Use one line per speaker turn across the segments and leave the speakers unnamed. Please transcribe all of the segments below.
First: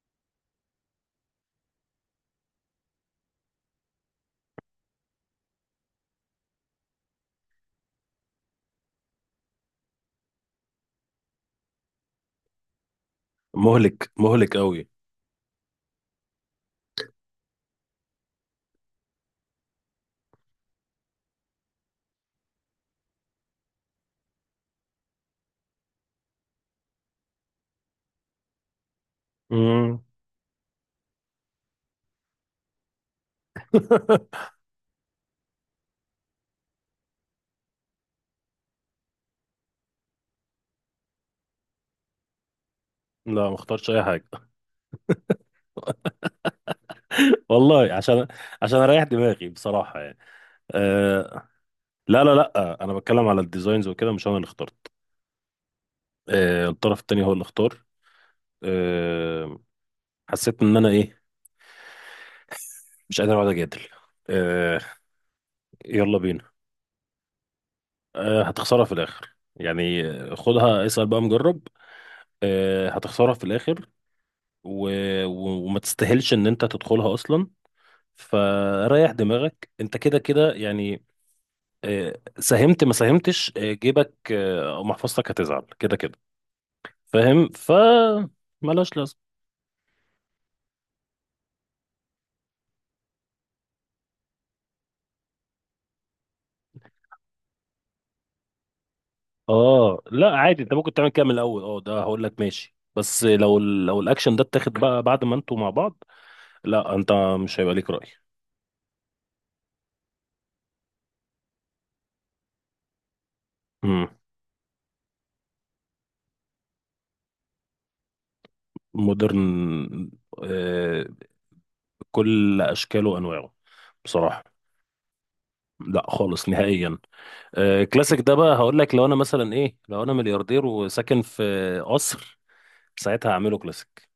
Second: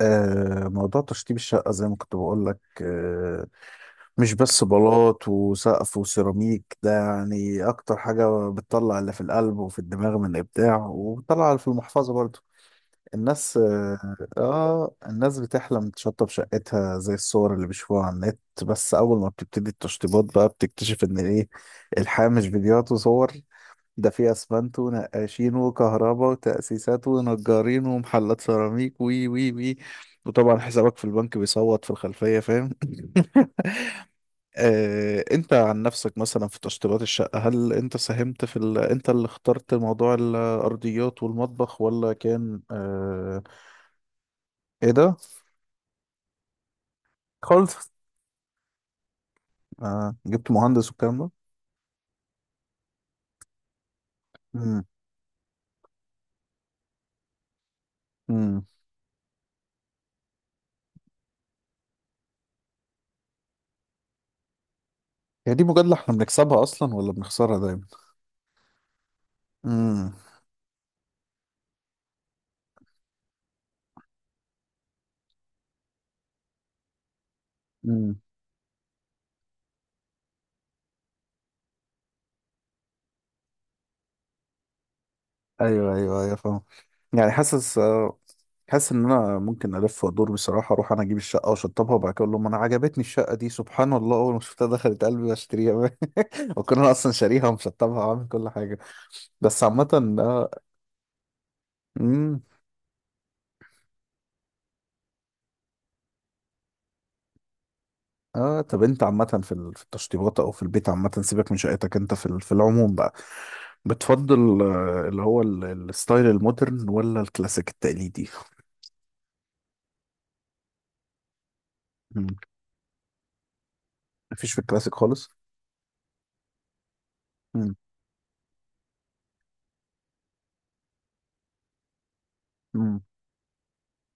موضوع تشطيب الشقة زي ما كنت بقول لك مش بس بلاط وسقف وسيراميك، ده يعني أكتر حاجة بتطلع اللي في القلب وفي الدماغ من إبداع، وبتطلع اللي في المحفظة برضو. الناس
مهلك مهلك قوي.
الناس بتحلم تشطب شقتها زي الصور اللي بيشوفوها على النت، بس أول ما بتبتدي التشطيبات بقى بتكتشف إن إيه، الحياة مش فيديوهات وصور. ده فيه اسمنت ونقاشين وكهرباء وتأسيسات ونجارين ومحلات سيراميك، وي وي وي.
مم.
وطبعا حسابك في البنك بيصوت في الخلفية، فاهم؟ انت عن نفسك مثلا في تشطيبات الشقة، هل انت ساهمت في ال... انت اللي اخترت موضوع الارضيات والمطبخ ولا كان
لا، ما اختارش اي حاجه.
ايه ده، خالص؟
والله عشان اريح دماغي بصراحه يعني.
جبت مهندس والكلام ده؟
أه لا لا لا، انا بتكلم على الديزاينز وكده، مش انا اللي
امم
اخترت. أه الطرف التاني هو اللي اختار.
امم
أه حسيت ان انا ايه، مش قادر اقعد اجادل. أه،
هي دي مجادلة احنا
يلا بينا.
بنكسبها اصلا ولا بنخسرها دايما؟
أه هتخسرها في الاخر يعني، خدها اسال بقى مجرب. أه هتخسرها في الاخر و... وما تستاهلش ان انت تدخلها اصلا.
امم
فريح دماغك انت كده كده يعني. ساهمت ما ساهمتش، جيبك او محفظتك هتزعل
ايوه
كده كده.
ايوه ايوه، فاهم. يعني
فاهم
حاسس
ملهاش
ان
لازمه.
انا ممكن الف وادور بصراحه، اروح انا اجيب الشقه واشطبها، وبعد كده اقول لهم انا عجبتني الشقه دي، سبحان الله، اول ما شفتها دخلت قلبي واشتريها. وكنا انا اصلا شاريها ومشطبها وعامل كل حاجه، بس
اه
عامه.
لا
اه
عادي، انت ممكن تعمل كده من الاول. اه ده هقول لك
امم
ماشي، بس لو لو الاكشن ده اتاخد بقى بعد ما انتوا مع بعض. لا انت مش هيبقى ليك راي.
اه طب انت عامه في في التشطيبات او في البيت عامه، سيبك من شقتك انت، في في العموم بقى،
امم
بتفضل الستايل المودرن ولا الكلاسيك التقليدي؟
مودرن، آه،
مم.
كل اشكاله وانواعه
مفيش في
بصراحه.
الكلاسيك خالص؟
لا خالص نهائيا.
مم.
كلاسيك ده بقى هقول لك، لو انا مثلا ايه، لو انا ملياردير وساكن في قصر، ساعتها هعمله كلاسيك.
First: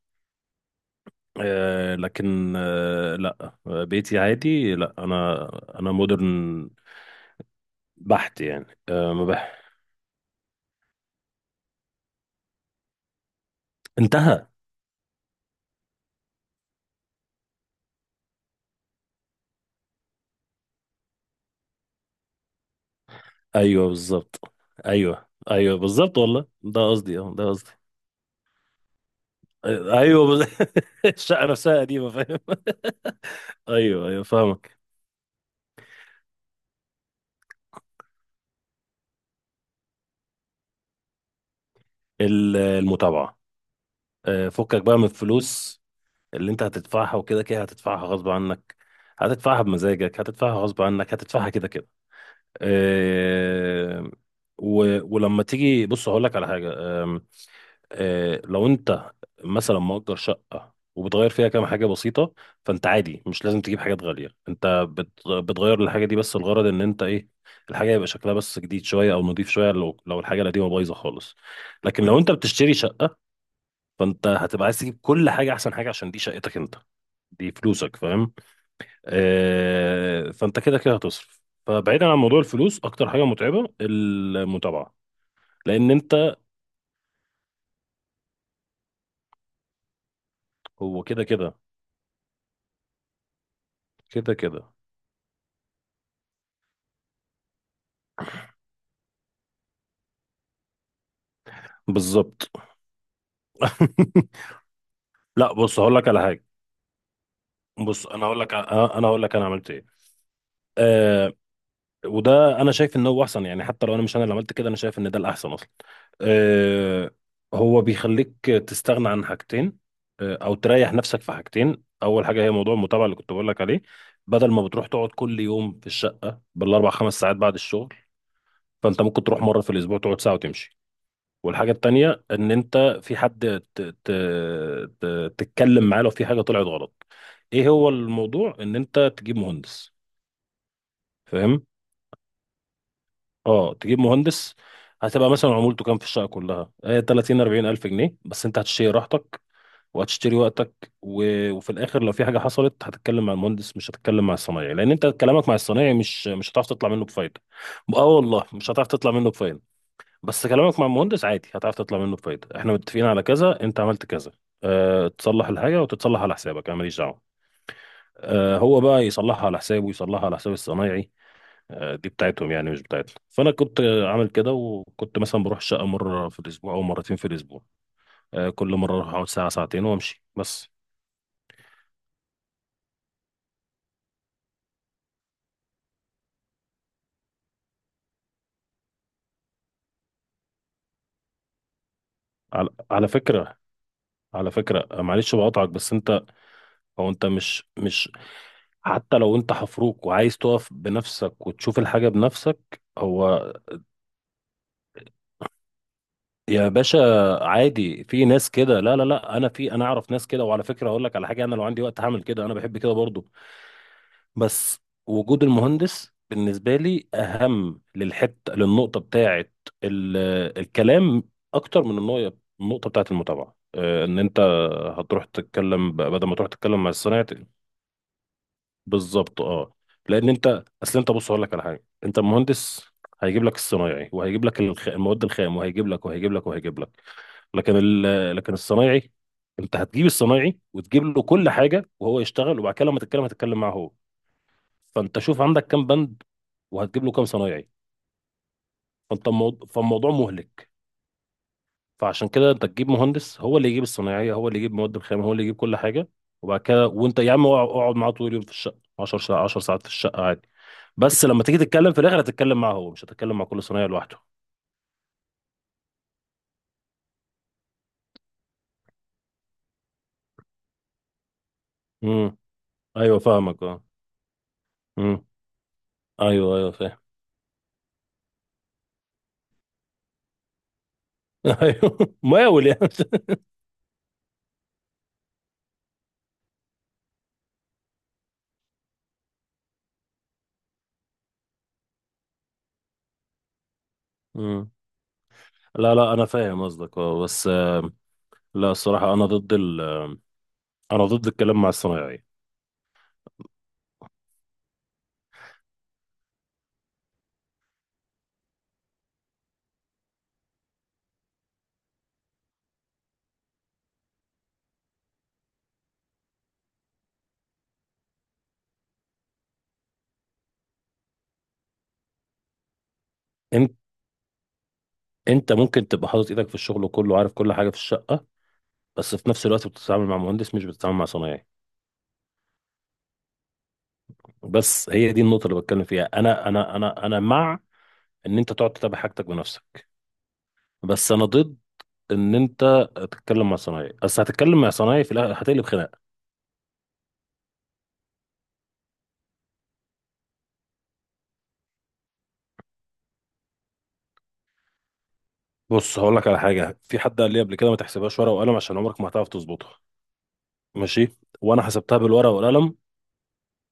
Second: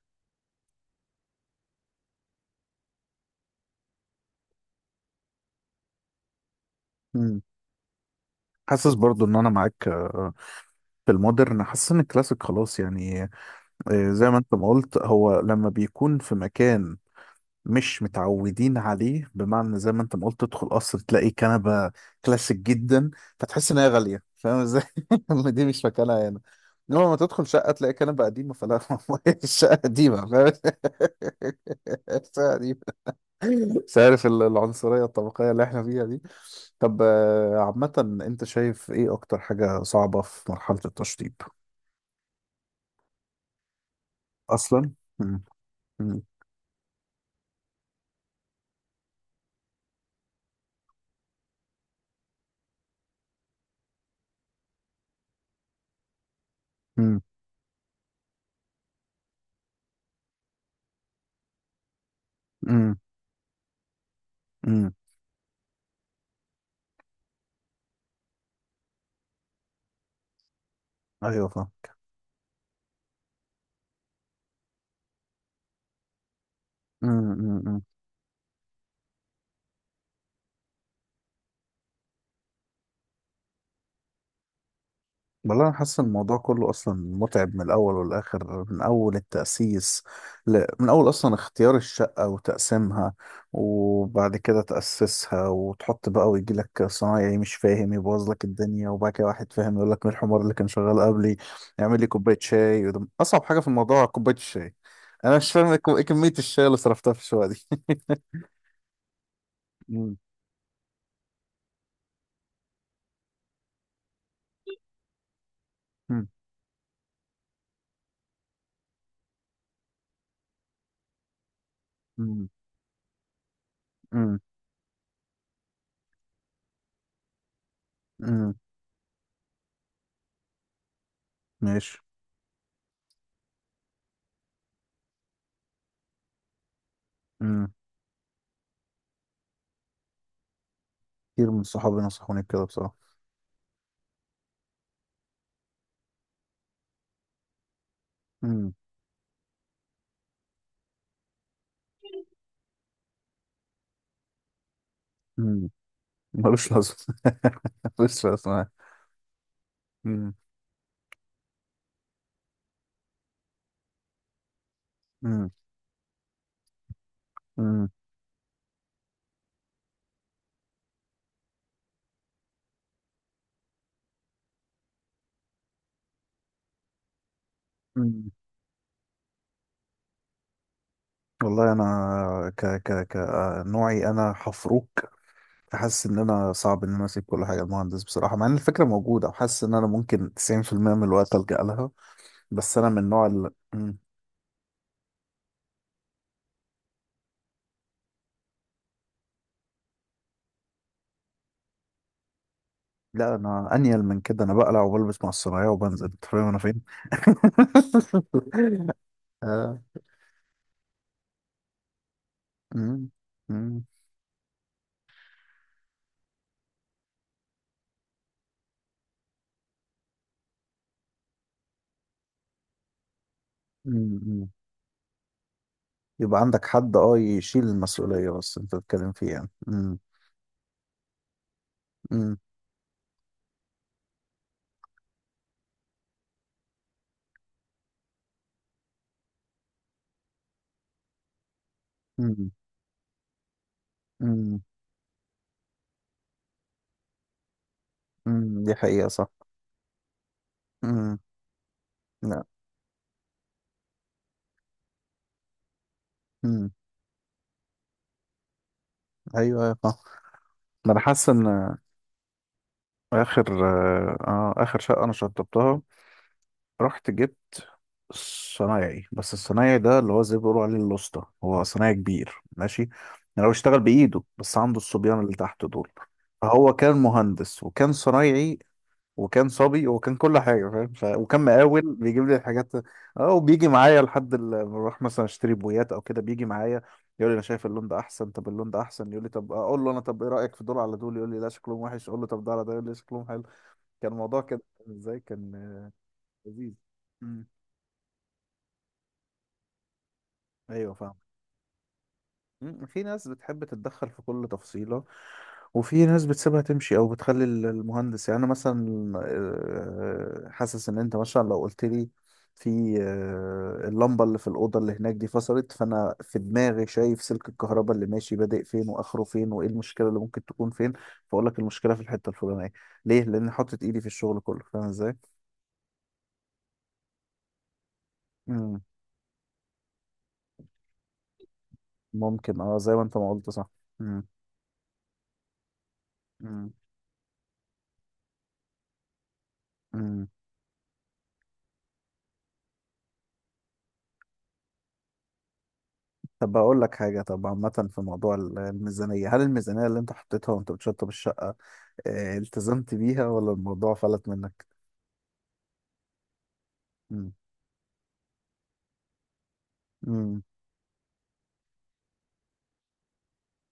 لكن لا، بيتي عادي، لا انا انا مودرن
مم.
بحت يعني،
حاسس
آه
برضو
ما
ان انا
بح
معاك في المودرن. حاسس ان الكلاسيك خلاص يعني. زي ما
انتهى.
انت ما قلت، هو لما بيكون في مكان مش متعودين عليه، بمعنى زي ما انت ما قلت تدخل قصر تلاقي كنبة كلاسيك جدا، فتحس ان هي
ايوه
غالية،
بالظبط.
فاهم ازاي؟
ايوه
إن دي
ايوه
مش مكانها
بالظبط
هنا.
والله، ده
انما لما
قصدي، اه
تدخل
ده قصدي.
شقة تلاقي كنبة قديمة، فلا. الشقة
آه،
قديمة،
ايوه بز...
فاهم؟
الشقه نفسها قديمه فاهم.
الشقة قديمة. مش
ايوه ايوه
عارف
فاهمك.
العنصرية الطبقية اللي احنا فيها دي. طب عامة، انت شايف ايه اكتر حاجة صعبة في مرحلة التشطيب؟
المتابعه، فكك
اصلا.
بقى من
مم.
الفلوس
مم.
اللي انت هتدفعها، وكده كده هتدفعها غصب عنك، هتدفعها بمزاجك هتدفعها غصب عنك، هتدفعها كده كده. آه، ولما تيجي بص هقول لك على حاجه.
مم.
آم، آه، لو انت مثلا مؤجر شقه وبتغير فيها كام حاجه بسيطه، فانت
مم.
عادي مش لازم تجيب حاجات غاليه، انت
مم.
بتغير الحاجه دي بس، الغرض ان انت ايه، الحاجه يبقى شكلها بس جديد شويه او نضيف شويه، لو الحاجه القديمه بايظه خالص.
ايوه،
لكن لو انت بتشتري شقه، فانت هتبقى عايز تجيب كل حاجه احسن حاجه، عشان دي شقتك انت، دي
فاهم.
فلوسك، فاهم؟ فانت كده كده هتصرف، فبعيدا عن موضوع الفلوس اكتر حاجه متعبه المتابعه.
والله انا
لان
حاسس إن
انت،
الموضوع كله اصلا متعب من الاول والاخر، من اول التاسيس. من
هو
اول
كده
اصلا
كده
اختيار الشقه وتقسيمها،
كده
وبعد كده
كده
تاسسها وتحط بقى، ويجي لك صنايعي مش فاهم يبوظ لك الدنيا، وبعد كده واحد فاهم يقول لك مين الحمار اللي كان شغال قبلي، يعمل لي كوبايه
بالظبط.
شاي. وده اصعب حاجه في الموضوع، كوبايه الشاي. انا مش
لا
فاهم
بص هقول
ايه
لك على
كميه
حاجه،
الشاي اللي صرفتها في الشقه دي.
بص انا هقول لك انا عملت ايه.
مم،
آه، وده انا شايف ان هو احسن، يعني حتى لو انا مش انا اللي عملت كده، انا شايف ان ده الاحسن اصلا.
مم،
آه. هو بيخليك تستغنى عن حاجتين، او تريح نفسك في حاجتين. اول حاجه
مم،
هي موضوع المتابعه اللي كنت بقول لك عليه،
مم،
بدل ما بتروح تقعد كل يوم في الشقه بالاربع خمس ساعات بعد الشغل،
مم،
فانت ممكن تروح مره في الاسبوع تقعد ساعه وتمشي. والحاجه
ماشي.
التانيه ان انت في حد ت ت ت تتكلم معاه لو في حاجه طلعت غلط. ايه
مم.
هو الموضوع، ان انت تجيب مهندس،
كتير من
فاهم؟
صحابي نصحوني بكده بصراحه.
اه تجيب مهندس، هتبقى مثلا عمولته كام في الشقه كلها، 30 40 الف جنيه بس، انت هتشتري راحتك وهتشتري وقتك. وفي الاخر لو في حاجه حصلت هتتكلم مع المهندس، مش هتتكلم مع الصنايعي، لان انت كلامك مع
مم.
الصنايعي مش هتعرف
ملوش
تطلع
لازمة.
منه بفايده. اه
ملوش
والله
لازمة.
مش هتعرف تطلع منه بفايده.
مم.
بس كلامك مع المهندس عادي هتعرف تطلع منه بفايده: احنا متفقين على كذا، انت عملت كذا، تصلح
مم.
الحاجه وتتصلح على حسابك، انا ماليش دعوه.
مم.
هو بقى يصلحها على حسابه ويصلحها على حساب الصنايعي، دي بتاعتهم يعني مش بتاعتنا. فانا كنت عامل كده، وكنت مثلا بروح الشقه مره في الاسبوع او مرتين في الاسبوع،
مم.
كل مره اروح اقعد ساعه ساعتين وامشي بس.
والله انا، ك ك ك نوعي انا حفروك، حاسس ان انا صعب ان انا اسيب كل حاجه المهندس بصراحه، مع ان الفكره موجوده، وحاسس ان انا ممكن 90% من الوقت الجا لها، بس انا من
على
النوع اللي
فكره،
مم.
على فكره معلش بقاطعك، بس انت، هو انت مش مش حتى لو انت حفروك وعايز تقف بنفسك وتشوف الحاجه بنفسك،
لا
هو،
انا انيل من كده، انا بقلع وبلبس مع الصنايعيه وبنزل، انت فاهم انا
يا
فين.
باشا، عادي في ناس كده، لا لا لا، انا في
آه.
انا اعرف ناس كده، وعلى فكره هقول لك على حاجه، انا لو عندي وقت هعمل كده، انا بحب كده
مم.
برضو.
مم.
بس وجود المهندس بالنسبة لي أهم للحتة، للنقطة بتاعة ال- الكلام، أكتر من النقطة بتاعة المتابعة، إن أنت
مم.
هتروح تتكلم، بدل ما
يبقى
تروح
عندك
تتكلم مع
حد، اه،
الصنايعي
يشيل المسؤوليه بس انت بتتكلم فيه
بالظبط.
يعني.
أه لأن أنت أصل أنت، بص أقول لك على حاجة، أنت
امم
المهندس هيجيب لك الصنايعي وهيجيب لك المواد الخام، وهيجيب لك وهيجيب لك وهيجيب لك. لكن الصنايعي، أنت هتجيب الصنايعي وتجيب له كل حاجة، وهو
امم
يشتغل، وبعد كده لما تتكلم هتتكلم معاه هو.
امم
فانت شوف عندك كام بند وهتجيب له كام صنايعي،
دي حقيقة صح.
فانت الموضوع فالموضوع مهلك.
امم
فعشان
لا.
كده انت تجيب مهندس، هو اللي يجيب الصنايعيه، هو اللي يجيب مواد الخام، هو اللي يجيب كل حاجه. وبعد
امم.
كده وانت يا عم اقعد اقعد معاه طول اليوم في الشقه، 10 ساعات 10
ايوه ايوه
ساعات في الشقه
صح.
عادي،
ما انا
بس
حاسس
لما
ان،
تيجي تتكلم في الاخر هتتكلم معاه هو، مش هتتكلم مع
اخر،
كل صنايعي لوحده.
آه اخر شقة انا شطبتها، رحت جبت صنايعي، بس الصنايعي ده اللي هو زي ما بيقولوا عليه الواسطة، هو صنايعي كبير
امم،
ماشي.
ايوه
يعني هو
فاهمك،
اشتغل
اه.
بايده، بس عنده الصبيان
امم،
اللي تحت دول.
ايوه ايوه
فهو كان
فاهم.
مهندس وكان صنايعي وكان صبي وكان كل حاجة، فاهم؟ وكان مقاول
ايوه
بيجيب لي
مقاول
الحاجات،
يعني.
اه، وبيجي معايا لحد ما بروح مثلا اشتري بويات او كده بيجي معايا، يقول لي انا شايف اللون ده احسن، طب اللون ده احسن، يقول لي طب، اقول له انا طب ايه رأيك في دول على دول، يقول لي لا شكلهم وحش، اقول له طب ده على ده، يقول لي شكلهم حلو. كان الموضوع كده.
امم.
ازاي كان،
لا لا انا فاهم
لذيذ.
قصدك اه،
مم.
بس لا الصراحه
ايوه
انا
فاهم.
ضد الكلام مع الصنايعي.
مم. في ناس بتحب تتدخل في كل تفصيلة، وفي ناس بتسيبها تمشي او بتخلي المهندس. يعني انا مثلا، حاسس ان انت مثلا لو قلت لي في اللمبه اللي في الاوضه اللي هناك دي فصلت، فانا في دماغي شايف سلك الكهرباء اللي ماشي بادئ فين واخره فين، وايه المشكله اللي ممكن تكون فين، فاقول لك المشكله في الحته الفلانيه. ليه؟ لان حطيت ايدي في الشغل كله، فاهم ازاي؟
انت ممكن تبقى حاطط ايدك في الشغل كله وعارف كل حاجه في الشقه،
مم.
بس في نفس الوقت بتتعامل مع مهندس مش بتتعامل مع صنايعي.
ممكن، اه، زي ما انت ما قلت صح. مم.
بس هي دي النقطه اللي بتكلم فيها، انا
مم.
مع ان انت تقعد تتابع حاجتك بنفسك،
مم.
بس انا ضد ان انت تتكلم مع صنايعي، بس هتتكلم مع صنايعي في الاخر هتقلب خناقه.
طب بقول لك حاجه، طب عامه في موضوع الميزانيه، هل الميزانيه اللي انت حطيتها وانت بتشطب الشقه، التزمت بيها ولا الموضوع فلت منك؟
بص هقول لك على حاجه، في حد
مم.
قال لي قبل كده ما تحسبهاش ورقه وقلم، عشان عمرك ما هتعرف تظبطها.
مم.
ماشي، وانا حسبتها بالورقه والقلم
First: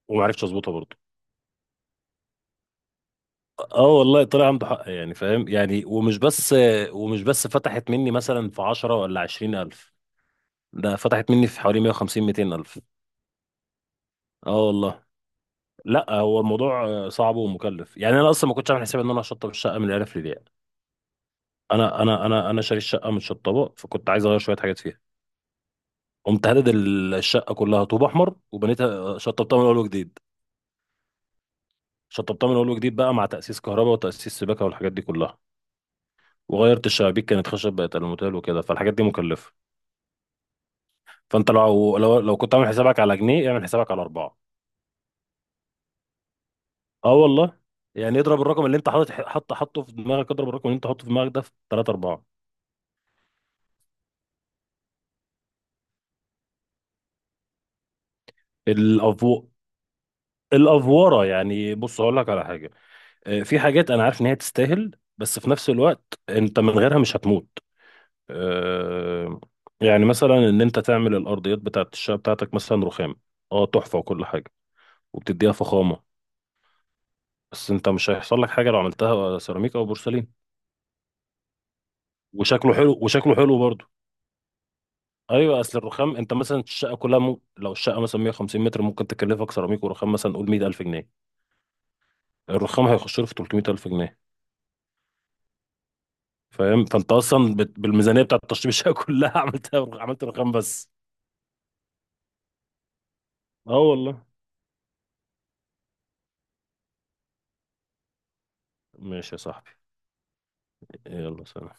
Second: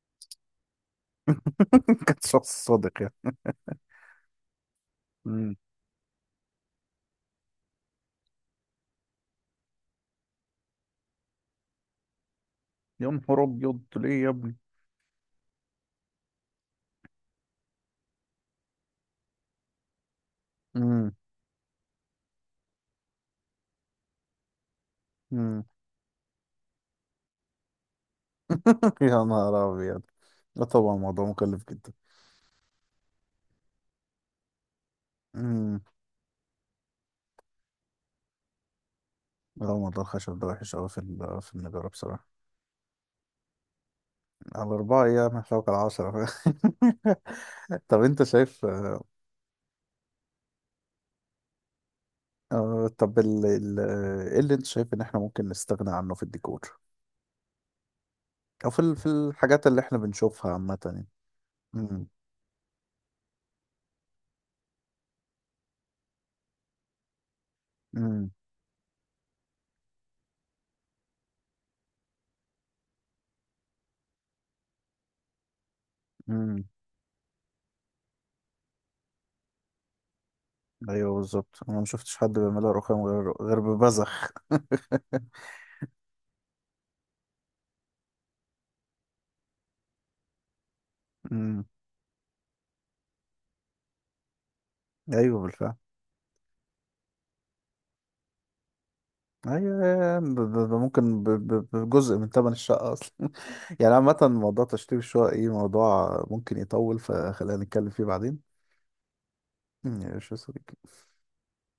وما عرفتش اظبطها برضه.
كنت شخص صادق يعني.
اه والله طلع عنده حق يعني، فاهم
مم.
يعني. ومش بس، ومش بس فتحت مني مثلا في 10 ولا 20 الف، ده فتحت مني في حوالي 150 200 الف.
يا نهار ابيض، ليه يا ابني؟
اه والله. لا هو الموضوع صعب ومكلف يعني، انا اصلا ما كنتش عامل حسابي ان انا هشطب الشقه من الالف للياء.
مم.
انا شاري الشقه متشطبه، فكنت عايز اغير شويه حاجات فيها،
مم.
قمت هدد الشقه كلها طوب احمر وبنيتها،
يا
شطبتها من
نهار
اول
ابيض.
وجديد.
لا طبعا الموضوع مكلف جدا.
شطبتها من اول وجديد بقى، مع تاسيس كهرباء وتاسيس سباكه والحاجات دي كلها،
امم.
وغيرت الشبابيك كانت خشب بقت الموتيل وكده، فالحاجات دي مكلفه.
لا موضوع الخشب ده وحش قوي في
فانت
في النجارة
لو
بصراحة.
كنت عامل حسابك على جنيه، اعمل حسابك على اربعه.
على أربعة أيام هتلاقوا على عشرة.
اه والله.
طب
يعني
أنت
اضرب
شايف،
الرقم اللي انت حاطط، حطه في دماغك، اضرب الرقم اللي انت حاطه في دماغك ده في 3 4.
آه، طب ال... ال... آه، إيه اللي أنت شايف إن إحنا ممكن نستغنى عنه في الديكور أو في في
الافو
الحاجات اللي إحنا بنشوفها عامة يعني؟
الافوره يعني. بص هقول لك على حاجه، في حاجات انا عارف ان هي تستاهل، بس في نفس الوقت انت من غيرها مش هتموت.
امم
آه، يعني مثلا ان انت تعمل الارضيات بتاعت الشقه بتاعتك مثلا رخام، اه تحفه وكل حاجه وبتديها فخامه،
امم
بس انت مش هيحصل لك حاجه لو عملتها سيراميك او بورسلين
ايوه بالظبط، انا ما شفتش حد بيعملها رخام غير،
وشكله حلو
غير
برضه.
ببذخ.
ايوه اصل الرخام، انت مثلا الشقه كلها، لو الشقه مثلا 150 متر، ممكن تكلفك سيراميك ورخام مثلا قول 100000 جنيه،
امم.
الرخام هيخش له في 300000 جنيه،
ايوه بالفعل.
فاهم؟ فانت اصلا بالميزانيه بتاعت تشطيب الشقه كلها عملت
ايوه،
رخام بس.
ممكن بجزء من ثمن الشقه اصلا.
اه
يعني عامه
والله.
موضوع تشطيب الشقه، ايه، موضوع ممكن يطول، فخلينا نتكلم فيه بعدين.
ماشي يا صاحبي،
ماشي يا صديقي.
يلا سلام.